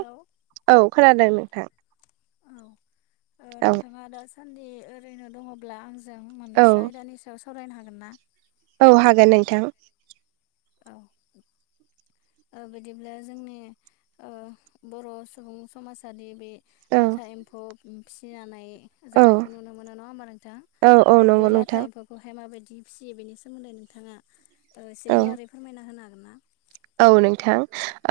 Hello औ खोनादों नोंथां औ ओ औ नोंथाङा दासान्दि ओरैनो दङ'ब्ला आंजों औ मोनैसो आयदानि सायाव सावरायनो हागोन ना औ हागोन नोंथां औ ओ बिदिब्ला जोंनि ओ बर' सुबुं समाजारि बे औ लाथा एम्फौ फिसिनानै औ जानायखौ नुनो मोनो नङा ओमबा नोंथां औ औ अ बे नंगौ लाथा नोंथां एम्फौखौहाय मा बायदि फिसियो बेनि सोमोन्दै नोंथाङा ओ एसे औ गुवारै फोरमायना होनो हागोन ना औ नोंथां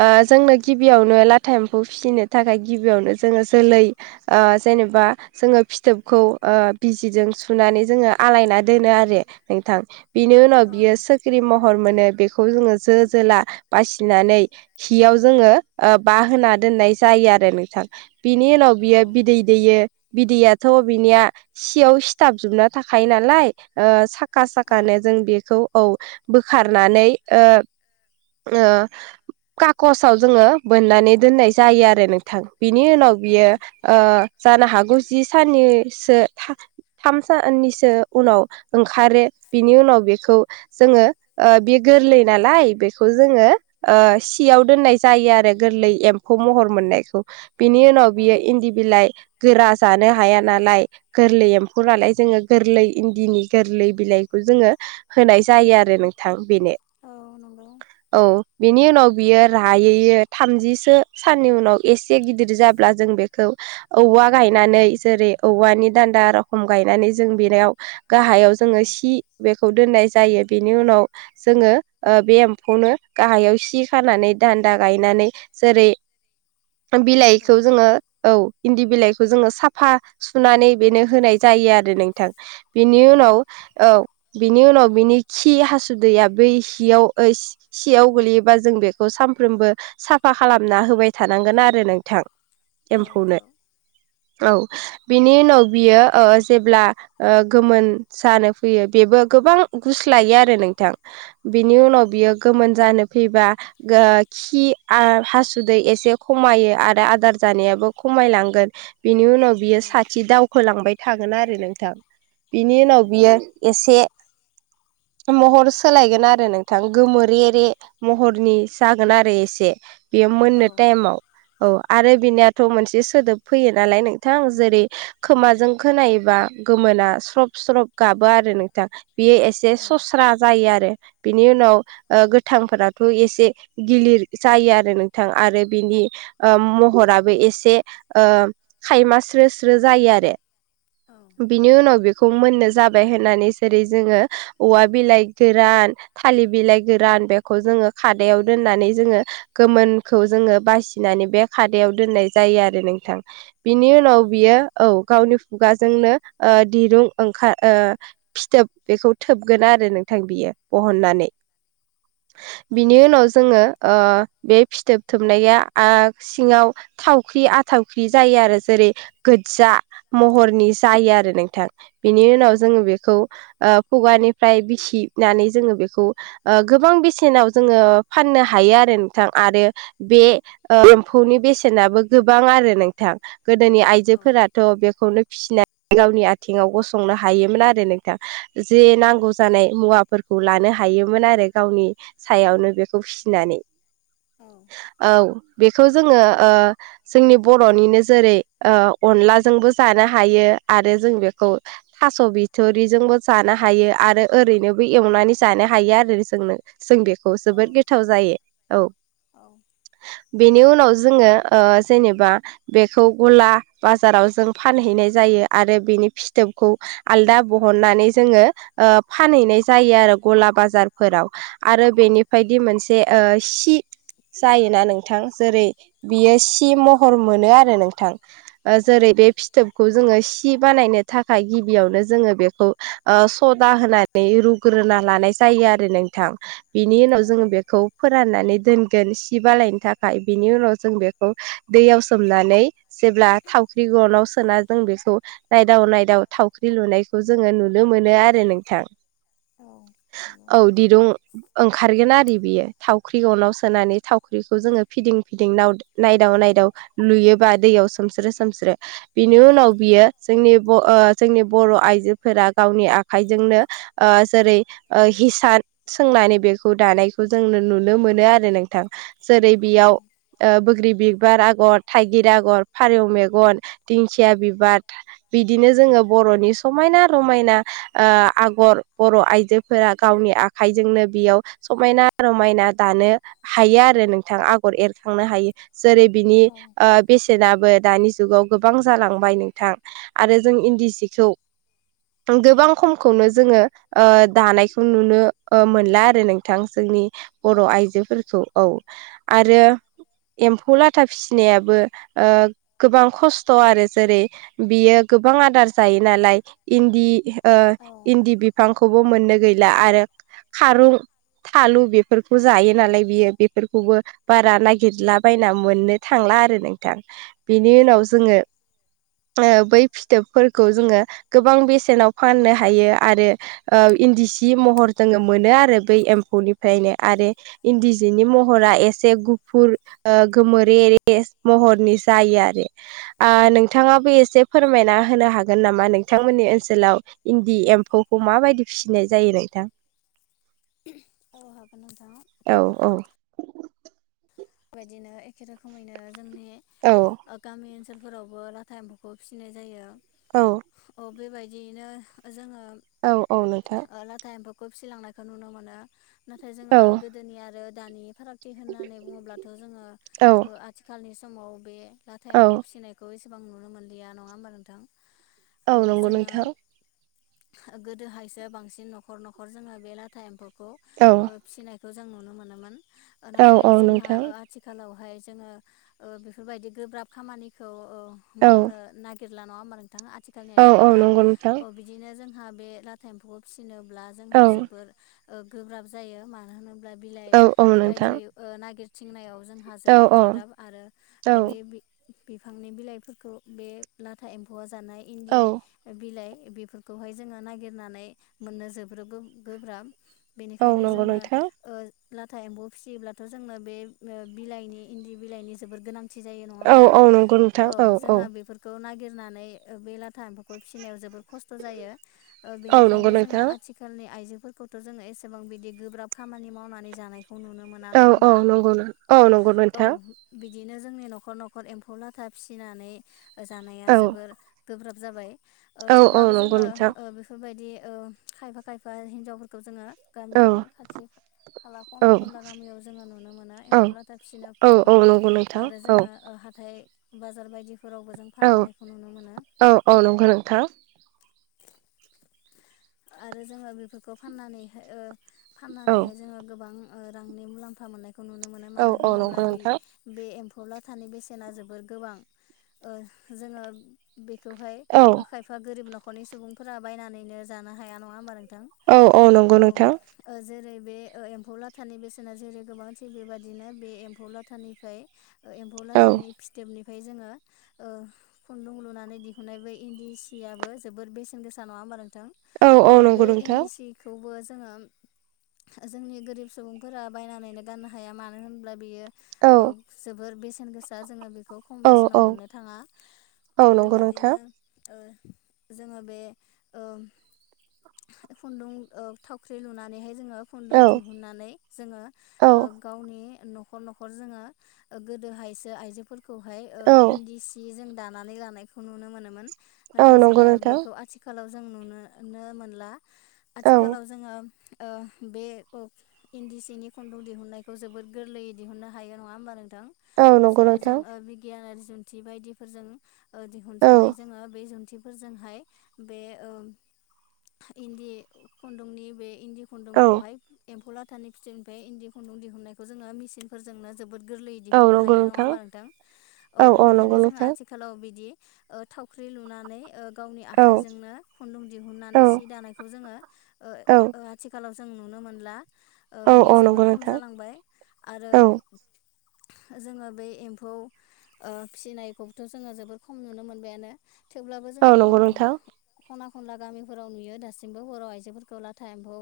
ओ जोंनो गिबियावनो लाथा एम्फौ फिसिनो थाखाय गिबियावनो जोङो [unintelligible] गोरलै ओ जेनेबा जोङो फिथोबखौ ओ बिजिजों सुनानै जोङो आलायना दोनो आरो नोंथां बिनि उनाव औ बियो सोख्रि महर मोनो बेखौ जोङो जो जोला बासिनानै हियाव जोङो ओ बाहा दोननाय जायो आरो नोंथां। बिनि उनाव औ बियो बिदै दैयो बिदैयाथ' बिनिया सियाव सिथाबजोबना थाखायो नालाय ओ साख साखा औ साखानो जों बेखौ औ बोखारनानै ओ ओ कागसाव बोननानै दोननाय जायो आरो नोंथां। औ गोरा जानो हाया नालाय औ नंगौ औ नंगौ औ नंगौ औ काकसाव जोङो बोननानै दोननाय जायो आरो नोंथां बिनि उनाव बियो ओ जानो हागौ जि साननिसो था‌ थाम साननिसो उनाव ओंखारो बिनि उनाव बेखौ जोङो ओ बे गोरलै नालाय बे खौ जोङो ओ सियाव दोननाय जायो आरो गोरलै एम्फौ महर मोननायखौ बिनि उनाव बियो इन्दि बिलाइ गोरा जानो हाया नालाय गोरलै एम्फौ नालाय जोङो गोरलै इन्दिनि गोरलै बिलाइ जोङो होनाय जायो आरो नोंथां बेनो औ नंगौ औ बिनि उनाव बियो रायैयो थामजिसो साननि उनाव एसे गिदिर जाब्ला जों बेखौ औवा गायनानै जेरै औवानि दान्दा रखम गायनानै जों बेरायाव गाहायाव जोङो सि बेखौ दोननाय जायो बेनि उनाव जोङो ओ बे खौनो गाहायाव सि खानानै दान्दा गायनानै जेरै बिलाइखौ जोङो औ इन्दि बिलाइखौ जोङो साफा सुनानै बेनो होनाय जायो आरो नोंथां। बिनि उनाव औ बिनि उनाव बिनि खि हासुदैया बै हियाव ओइ सि-सियाव गोलैयोबा जों बेखौ सानफ्रोमबो साफा खालामना होबाय थानांगोन आरो नोंथां। औ एम्फौनो नंगौ औ बिनि उनाव बियो ओ जेब्ला ओ गोमोन जानो फैयो बेबो गोबां गुस्लायो आरो नोंथां नों बिनि उनाव मोन जानो फैबा गो खि आ हासुदै एसे खमायो आरो आदार जा नेयाबो खमायलांगोन बिनि उनाव बियो साथि दावखोलांबाय थागोन आरो नोंथां। बिनि उनाव बियो एसे महर सोलायगोन आरो नों थां गोमोरेरे महरनि जागोन आरो एसे बेयो मोननो टाइमाव औ आरो बिनियाथ' मोनसे सोदोब फैयो नालाय नोंथां जेरै खोमाजों खोनायोबा गोमोना स्रब स्रब गाबो आरो नोंथां बेयो एसे सस्रा जायो आरो बिनि उनाव ओ गोथांफोराथ' एसे गिलिर जायो आरो नोंथां आरो बिनि ओ महराबो एसे ओ खायमा स्रो स्रो जायो आरो। बिनि उनाव बेखौ मोननो जाबाय होननानै जेरै जोङो औवा बिलाइ गोरान थालिर बिलाइ गोरान बेखौ जोङो खादायाव दोननानै जोङो गोमोनखौ जोङो बासि नानै बे खादायाव दोननाय जायो आरो नोंथां बिनि उनाव बियो औ गावनि खुगा जोंनो ओ दिरुं ओंखार ओ फिथोब बेखौ थोबगोन आरो नोंथां बियो। बहननानै बिनि उनाव जोङो ओ बे फिथोबथोबनाया आ सिङाव थावख्रि आथावख्रि जायो आरो जेरै गोज्जा महरनि जायो आरो नोंथां बेनि उनाव जोङो बेखौ ओ खुगानिफ्राय बिसिनानै जोङो बेखौ ओ गोबां बेसेनाव जोङो फाननो हा हायो आरो नोंथां आरो बे ओ एम्फौनि बेसेनाबो गोबां आरो नोंथां। गोदोनि आइजोफोराथ' बेखौनो फिसिना गावनि आथिङाव गसंनो हायोमोन आरो नोंथां जे नांगौ जानाय मुवा फोरखौ लानो हायोमोन आरो गावनि सायावनो बेखौ फिनानै औ बेखौ जोङो ओ जोंनि बरनिनो जेरै ओ अनलाजोंबो जानो हायो। आरो जों बेखौ थास' बिथरिजोंबो जानो हायो आरो ओरैनोबो एवनानै जानो हायो आरो जोंनो जों बेखौ जोबोद गोथाव जायो औ बेनि उन उनाव जोङो जेनेबा बेखौ गला बाजाराव जों फानहैनाय जायो। आरो बिनि फिथोबखौ आलदा बहननानै जोङो ओ फानहैनाय जायो आरो गलाब बाजारफोराव आरो बेनिफायदि मोनसे ओ सि जायोना नोंथां जेरै बियो सि महर मोनो आरो नोंथां ओ जेरै बे फिथोबखौ जोङो सि बानायनो थाखाय गिबियावनो जोङो बेखौ ओ सदा होनानै रुग्रोना लानाय जा जायो आरो नोंथां। बिनि उनाव जोङो बेखौ फोराननानै दोनगोन सि बालायनो थाखाय बिनि उनाव जों बेखौ दैयाव सोमनानै जेब्ला थावख्रि गनाव सोना जों बेखौ नायदाव नायदाव थावख्रि लुनायखौ जोङो नुनो मोनो आरो नोंथां। नंगौ औ दिरुं ओंखारगोन आरो बियो थावख्रि गनाव सोनानै थावख्रिखौ जोङो फिदिं फिदिं नाव नायदाव नाय दाव लुयोबा दैयाव सोमस्रो सोमस्रो बिनि उनाव बियो जोंनि ब ओ जोंनि बर' आइजोफोरा गावनि आखाइजोंनो ओ जेरै ओ हिसान सोंनानै बेखौ दानायखौ जोंनो नुनो मोनो आरो नोंथां। जेरै बियाव ओ बोग्रि बि बार आगर, थाइगिर आगर, फारौ मेगन, दिंखिया बिबार बिदिनो जोङो बर'नि समायना रमायना ओ आगर बर' आइजोफोरा आ गावनि आखाइजोंनो बेयाव समायना रमायना दानो हायो आरो नोंथां आगर ए बेरखांनो हायो जेरै बिनि औ ओ बेसेनाबो दानि जुगाव गोबां जालांबाय नोंथां। आरो जों इन्दि जिखौ गोबां खमखौनो जोङो ओ दानायखौ नुनो मोनला आरो नोंथां जोंनि औ बर' आइजोफोरखौ औ आरो एम्फौ लाथा फिसिनायाबो ओ गोबां खस्थ आरो जेरै बियो गोबां आदार जायो नालाय इन्दि ओ औ इन्दि बिफांखौबो मोननो गै ला आरो खारुं थालु बेफोरखौ जायो नालाय बियो बेफोरखौबो बारा नागिरला बायना मोननो थां ला आरो नोंथां बिनि उनाव औ जोङो ओ बै फिथोबफोरखौ जोङो गोबां बेसेनाव फाननो हायो आरो ओ इन्दि सि महर जोंङो मोनो आरो बै एम्फौनिफ्रायनो आरो इन्दि जिनि महरा एसे गु गुफुर ओ गोमोरे रे महरनि जायो आरो आ नोंथाङाबो ए से फोरमायना होनो हागोन नामा नोंथांमोननि ओनसोलाव इन्दि एम्फौखौ माबायदि फिसिनाय जायो? नोंथां औ हागोन नोंथां। औ औ बेबायदिनो एखे रोखोमैनो जोंनि औ ओ गामि ओन सोलफोरावबो लाथा एम्फौखौ फिसिनाय जायो। औ। अ बेबायदियैनो ओ जोङो औ औ नोंथां। बो फिलांनायखौ नुनो मोनो नाथाय जोङो औ गोदोनि आरो दानि फारागथि होननानै बुङोब्ला थ' जोङो औ ओ आथिखालनि समाव बे लाथा औ एम्फौ फिसिनायखौ एस बां नुनो मोनलिया नङा होमबा नोंथां औ नंगौ जोङो नोंथां गोदोहायसो बांसिन न'खर न'खर जोङो बे लाथा एम्फौखौ औ ओ फिसिनाय खो जों नुनो मोनोमोन। औ औ नोंथां। खालावहाय जोङो ओ बेफोरबायदि गोब्राब खामानिखौ ओ औ मावनो नागिर गिरला नङा होमबा नोंथां आथिखालनि औ औ आइजोफोरा नंगौ नोंथां अ बिदिनो जोंहा बे लाथा एम्फौखौ फिसिनो ब्ला औ जोंहा जोबोर ओ गोब्राब जायो मानो होनो ब्ला बिलाइ औ औ ओ नोंथां बायदि ओ नागिरथिंनायाव जोंहा औ जोबोर गोब्राब आरो ओ औ बे बि बिफांनि बिलाइफोरखौ बे लाथा एम्फौआ जानाय इन्दि औ बिलाइ बेफोरखौहाय जोङो नागिरनानै मोननो जोब्रब गोब्राब औ बेनिखायनो नंगौ जोंनो नोंथां ओ लाथा एम्फौ फिसियोब्लाथ' जोंनो बे ओ बिलाइनि इन्दि बिलाइनि जोबोर गोनां थि जायो नङा औ होमबा औ नंगौ नोंथां औ जोंहा बेफोरखौ नागिर नानै ओ बे लाथा एम्फौखौ फिसिनायाव जोबोर खस्थ' जायो ओ औ नंगौ बेनिखायनो जोङो नोंथां आथिखालनि आइजो फोरफोरखौथ' जोङो एसेबां बिदि गोब्राब खामानि मावनानै जानायखौ नुनो मोना नङा होमबा नोंगौ नों औ नोंगौ औ नोंथां बिदिनो जोंनि न'खर न'खर एम्फौ लाथा फिसिनानै जानाया औ जोबोर गोब्राब जाबाय ओ औ औ थेवब्लाबो नंगौ जोङो नोंथां ओ बेफोरबायदि ओ खायफा खायफा हिन्जावफोरखौ जोङो औ गामिनि खाथि खाला औ खना खनला गामियाव जोङो नुयो नो मोना एम्फौ लाथा औ फिनोबखौहाय औ नंगौ नोंथां आरो औ जोङो ओ हाथाय बाजार बायदि फोरावबो जों औ फानहैनायखौ नुनो मोनो औ औ नंगौ नोंथां औ नंगौ नोंथां आरो जोङो बेफोरखौ फाननानै हाय ओ औ फाननानैहाय जोङो गोबां ओ रांनि मुलाम्फा मोननाय खो नुनो मोनो औ मानो औ होनोब्ला नंगौ बे नोंथां बे एम फौ लाथानि बेसेना जोबोर गोबां ओ जोङो बे खौहाय औ ओ खायफा गोरिब न'खरनि सुबुंफोरा बायनानैनो जानो हाया नङा होमबा नो थां औ औ नंगौ ओम नोंथां ओ जेरै बे ओ एम्फौ लाथानि बेसेना जेरै गोबां थिग बेबादिनो बे एम्फौ लाथानिफाय ओ एम्फौला औ थानि फिथोबनि फाय जोङो ओ खुन्दुं लुनानै दिहुननाय बे इन्दि सियबो जोबोर बेसेन गोसा नङा होमबा नोंथां औ ओ औ बे नंगौ नोंथां इन्दि सिखौबो जोङो जोंनि गोरिब सुबुंफोरा बायनानैनो गाननो हाया मानो होनब्ला बेयो औ ओ जोबोर बेसेन गोसा जोङो बेख खौ खम औ बेसेनाव मोननो थाङा औ अ नंगौ नोंथां बेबादिनो ओ जोङो बे ओ खुन्दुं ओ थावख्रि लुनानैहाय जोङो खुन्दुं दिहुननानै जोङो ओ गावनि न'खर न'खर जोङो ओ गोदोहायसो आइजोफोरखौहाय ओ इन्दि सि जों दानानै लानायखौ नुनो मोनोन नाथाय जोङो बेखौ आथिखालाव जों नुनो नो मोनला औ आथिखालाव जोङो ओ बे अग इन्दि सिनि खुन्दुं दिहुननायखौ जोबोर गोरलैयै दिहुननो हायो नङा होमबा नों थां औ नंगौ जेरै जों नोंथां ओ बिगियानारि जुन्थि बायदिफोरजों ओ औ दिहुनजानाय जोङो बे जुन्थिफोरजोंहाय बे ओम इन्दि खुन्दुंनि बे इन्दि औ खुन्दुंखौहाय एम्फौ लाथानि फिथोबनिफाय इन्दि खुन दुं दिहुननायखौ जोङो मिसिनफोरजोंनो जोबोद गोरलैयै औ दिहुननो नंगौ हायो नङा होमबा नोंथां औ अ औ नंगौ बिनिखायनो जोङो नोंथां आथिखालाव बिदि ओ थावख्रि लुनानै ओ गावनि औ आखाइजोंनो खुन्दुं औ दिहुननानै सि दानायखौ जोङो औ आथिखालाव जों नुनो मोनला औ बियो औ जोबोर नंगौ खम नोंथां जालांबाय आरो औ जोङो बे एम्फौ फिसिनायखौबोथ' जोङो जोबोर खम नुनो मोनबायानो थेवब्लाबो औ जोङो नंगौ ओ नोंथां। खना खनला गामिफोराव नुयो दासिमबो हराव आइजोफोरखौ लाथा एम्फौ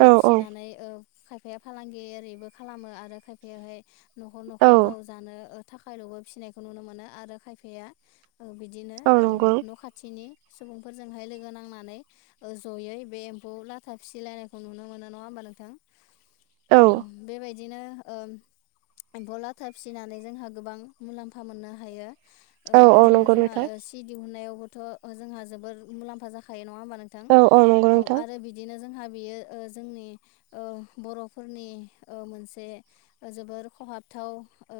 औ औ फिसिनानै ओ खायफाया फालांगि ओरैबो खालामो आरो खायफायाहाय न'खर औ न'खर गाव जानो ओ थाखायल'बो फिसिनायखौ नुनो मोनो आरो खायफाया बिदिनो औ नंगौ न' खाथि नि सुबुंफोरजोंहाय लोगो नांनानै जयै बे एम्फौ लाथा फिसिलायनायखौ नुनो मोनो। नङा होमबा नोंथां औ बेबायदिनो ओ एम्फौ लाथा फिसिनानै जोंहा गोबां मुलाम्फा मोननो हायो। औ औ बिदिनो नंगौ जोंहा नोंथां सि दिहुननायावबोथ' जोंहा जोबोर मुलाम्फा जाखायो नङा होमबा नोंथां? औ नंगौ औ नोंथां आरो बिदिनो जोंहा बियो ओ जोंनि औ बर'फोरनि ओ मोनसे ओजोबोर खहाब थाव ओ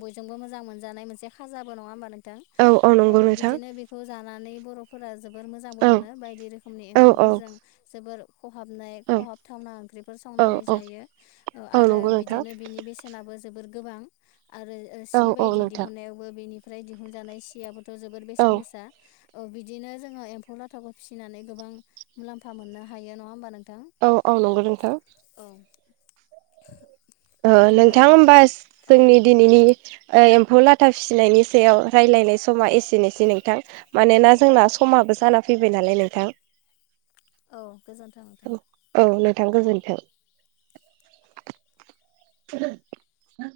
बयजोंबो मोजां मोनजानाय मोनसे खाजाबो नङा होमबा नों थां औ बिदिनो बेखौ जानानै बर'फोरा जोबोर मोजांबो औ मोनो बायदि रोखोमनि औ ओंख्रिफोरजों जोबोर खहाबनाय औ खहाबथावना ओंख्रिफोर औ संनानै औ जायो औ आरो नंगौ नोंथां बिदिनो बिनि बेसेनाबो जोबोद गोबां आरो औ सि औ बायदि नोंथां दिहुननायावबो बेनिफ्राय दिहुनजानाय सियाबोथ' जोबबोर औ बेसेन गोसा ओ बिदिनो जोङो एम्फौ लाथाखौ फिसिनानै गोबां मुलाम्फा मोननो हायो नङा होमबा नोंथां? औ औ नंगौ नोंथां। औ [inaudible] बिदिब्ला नोंथां होमबा औ जोंनि दिनैनि एम्फौ लाथा फिसिनायनि सायाव रायजलायनाय समा एसेनोसै नोंथां मानोना जोंना समा बे साना फैबाय नालाय नोंथां। औ गोजोन्थों नोंथां। औ नोंथां गोजोनथों।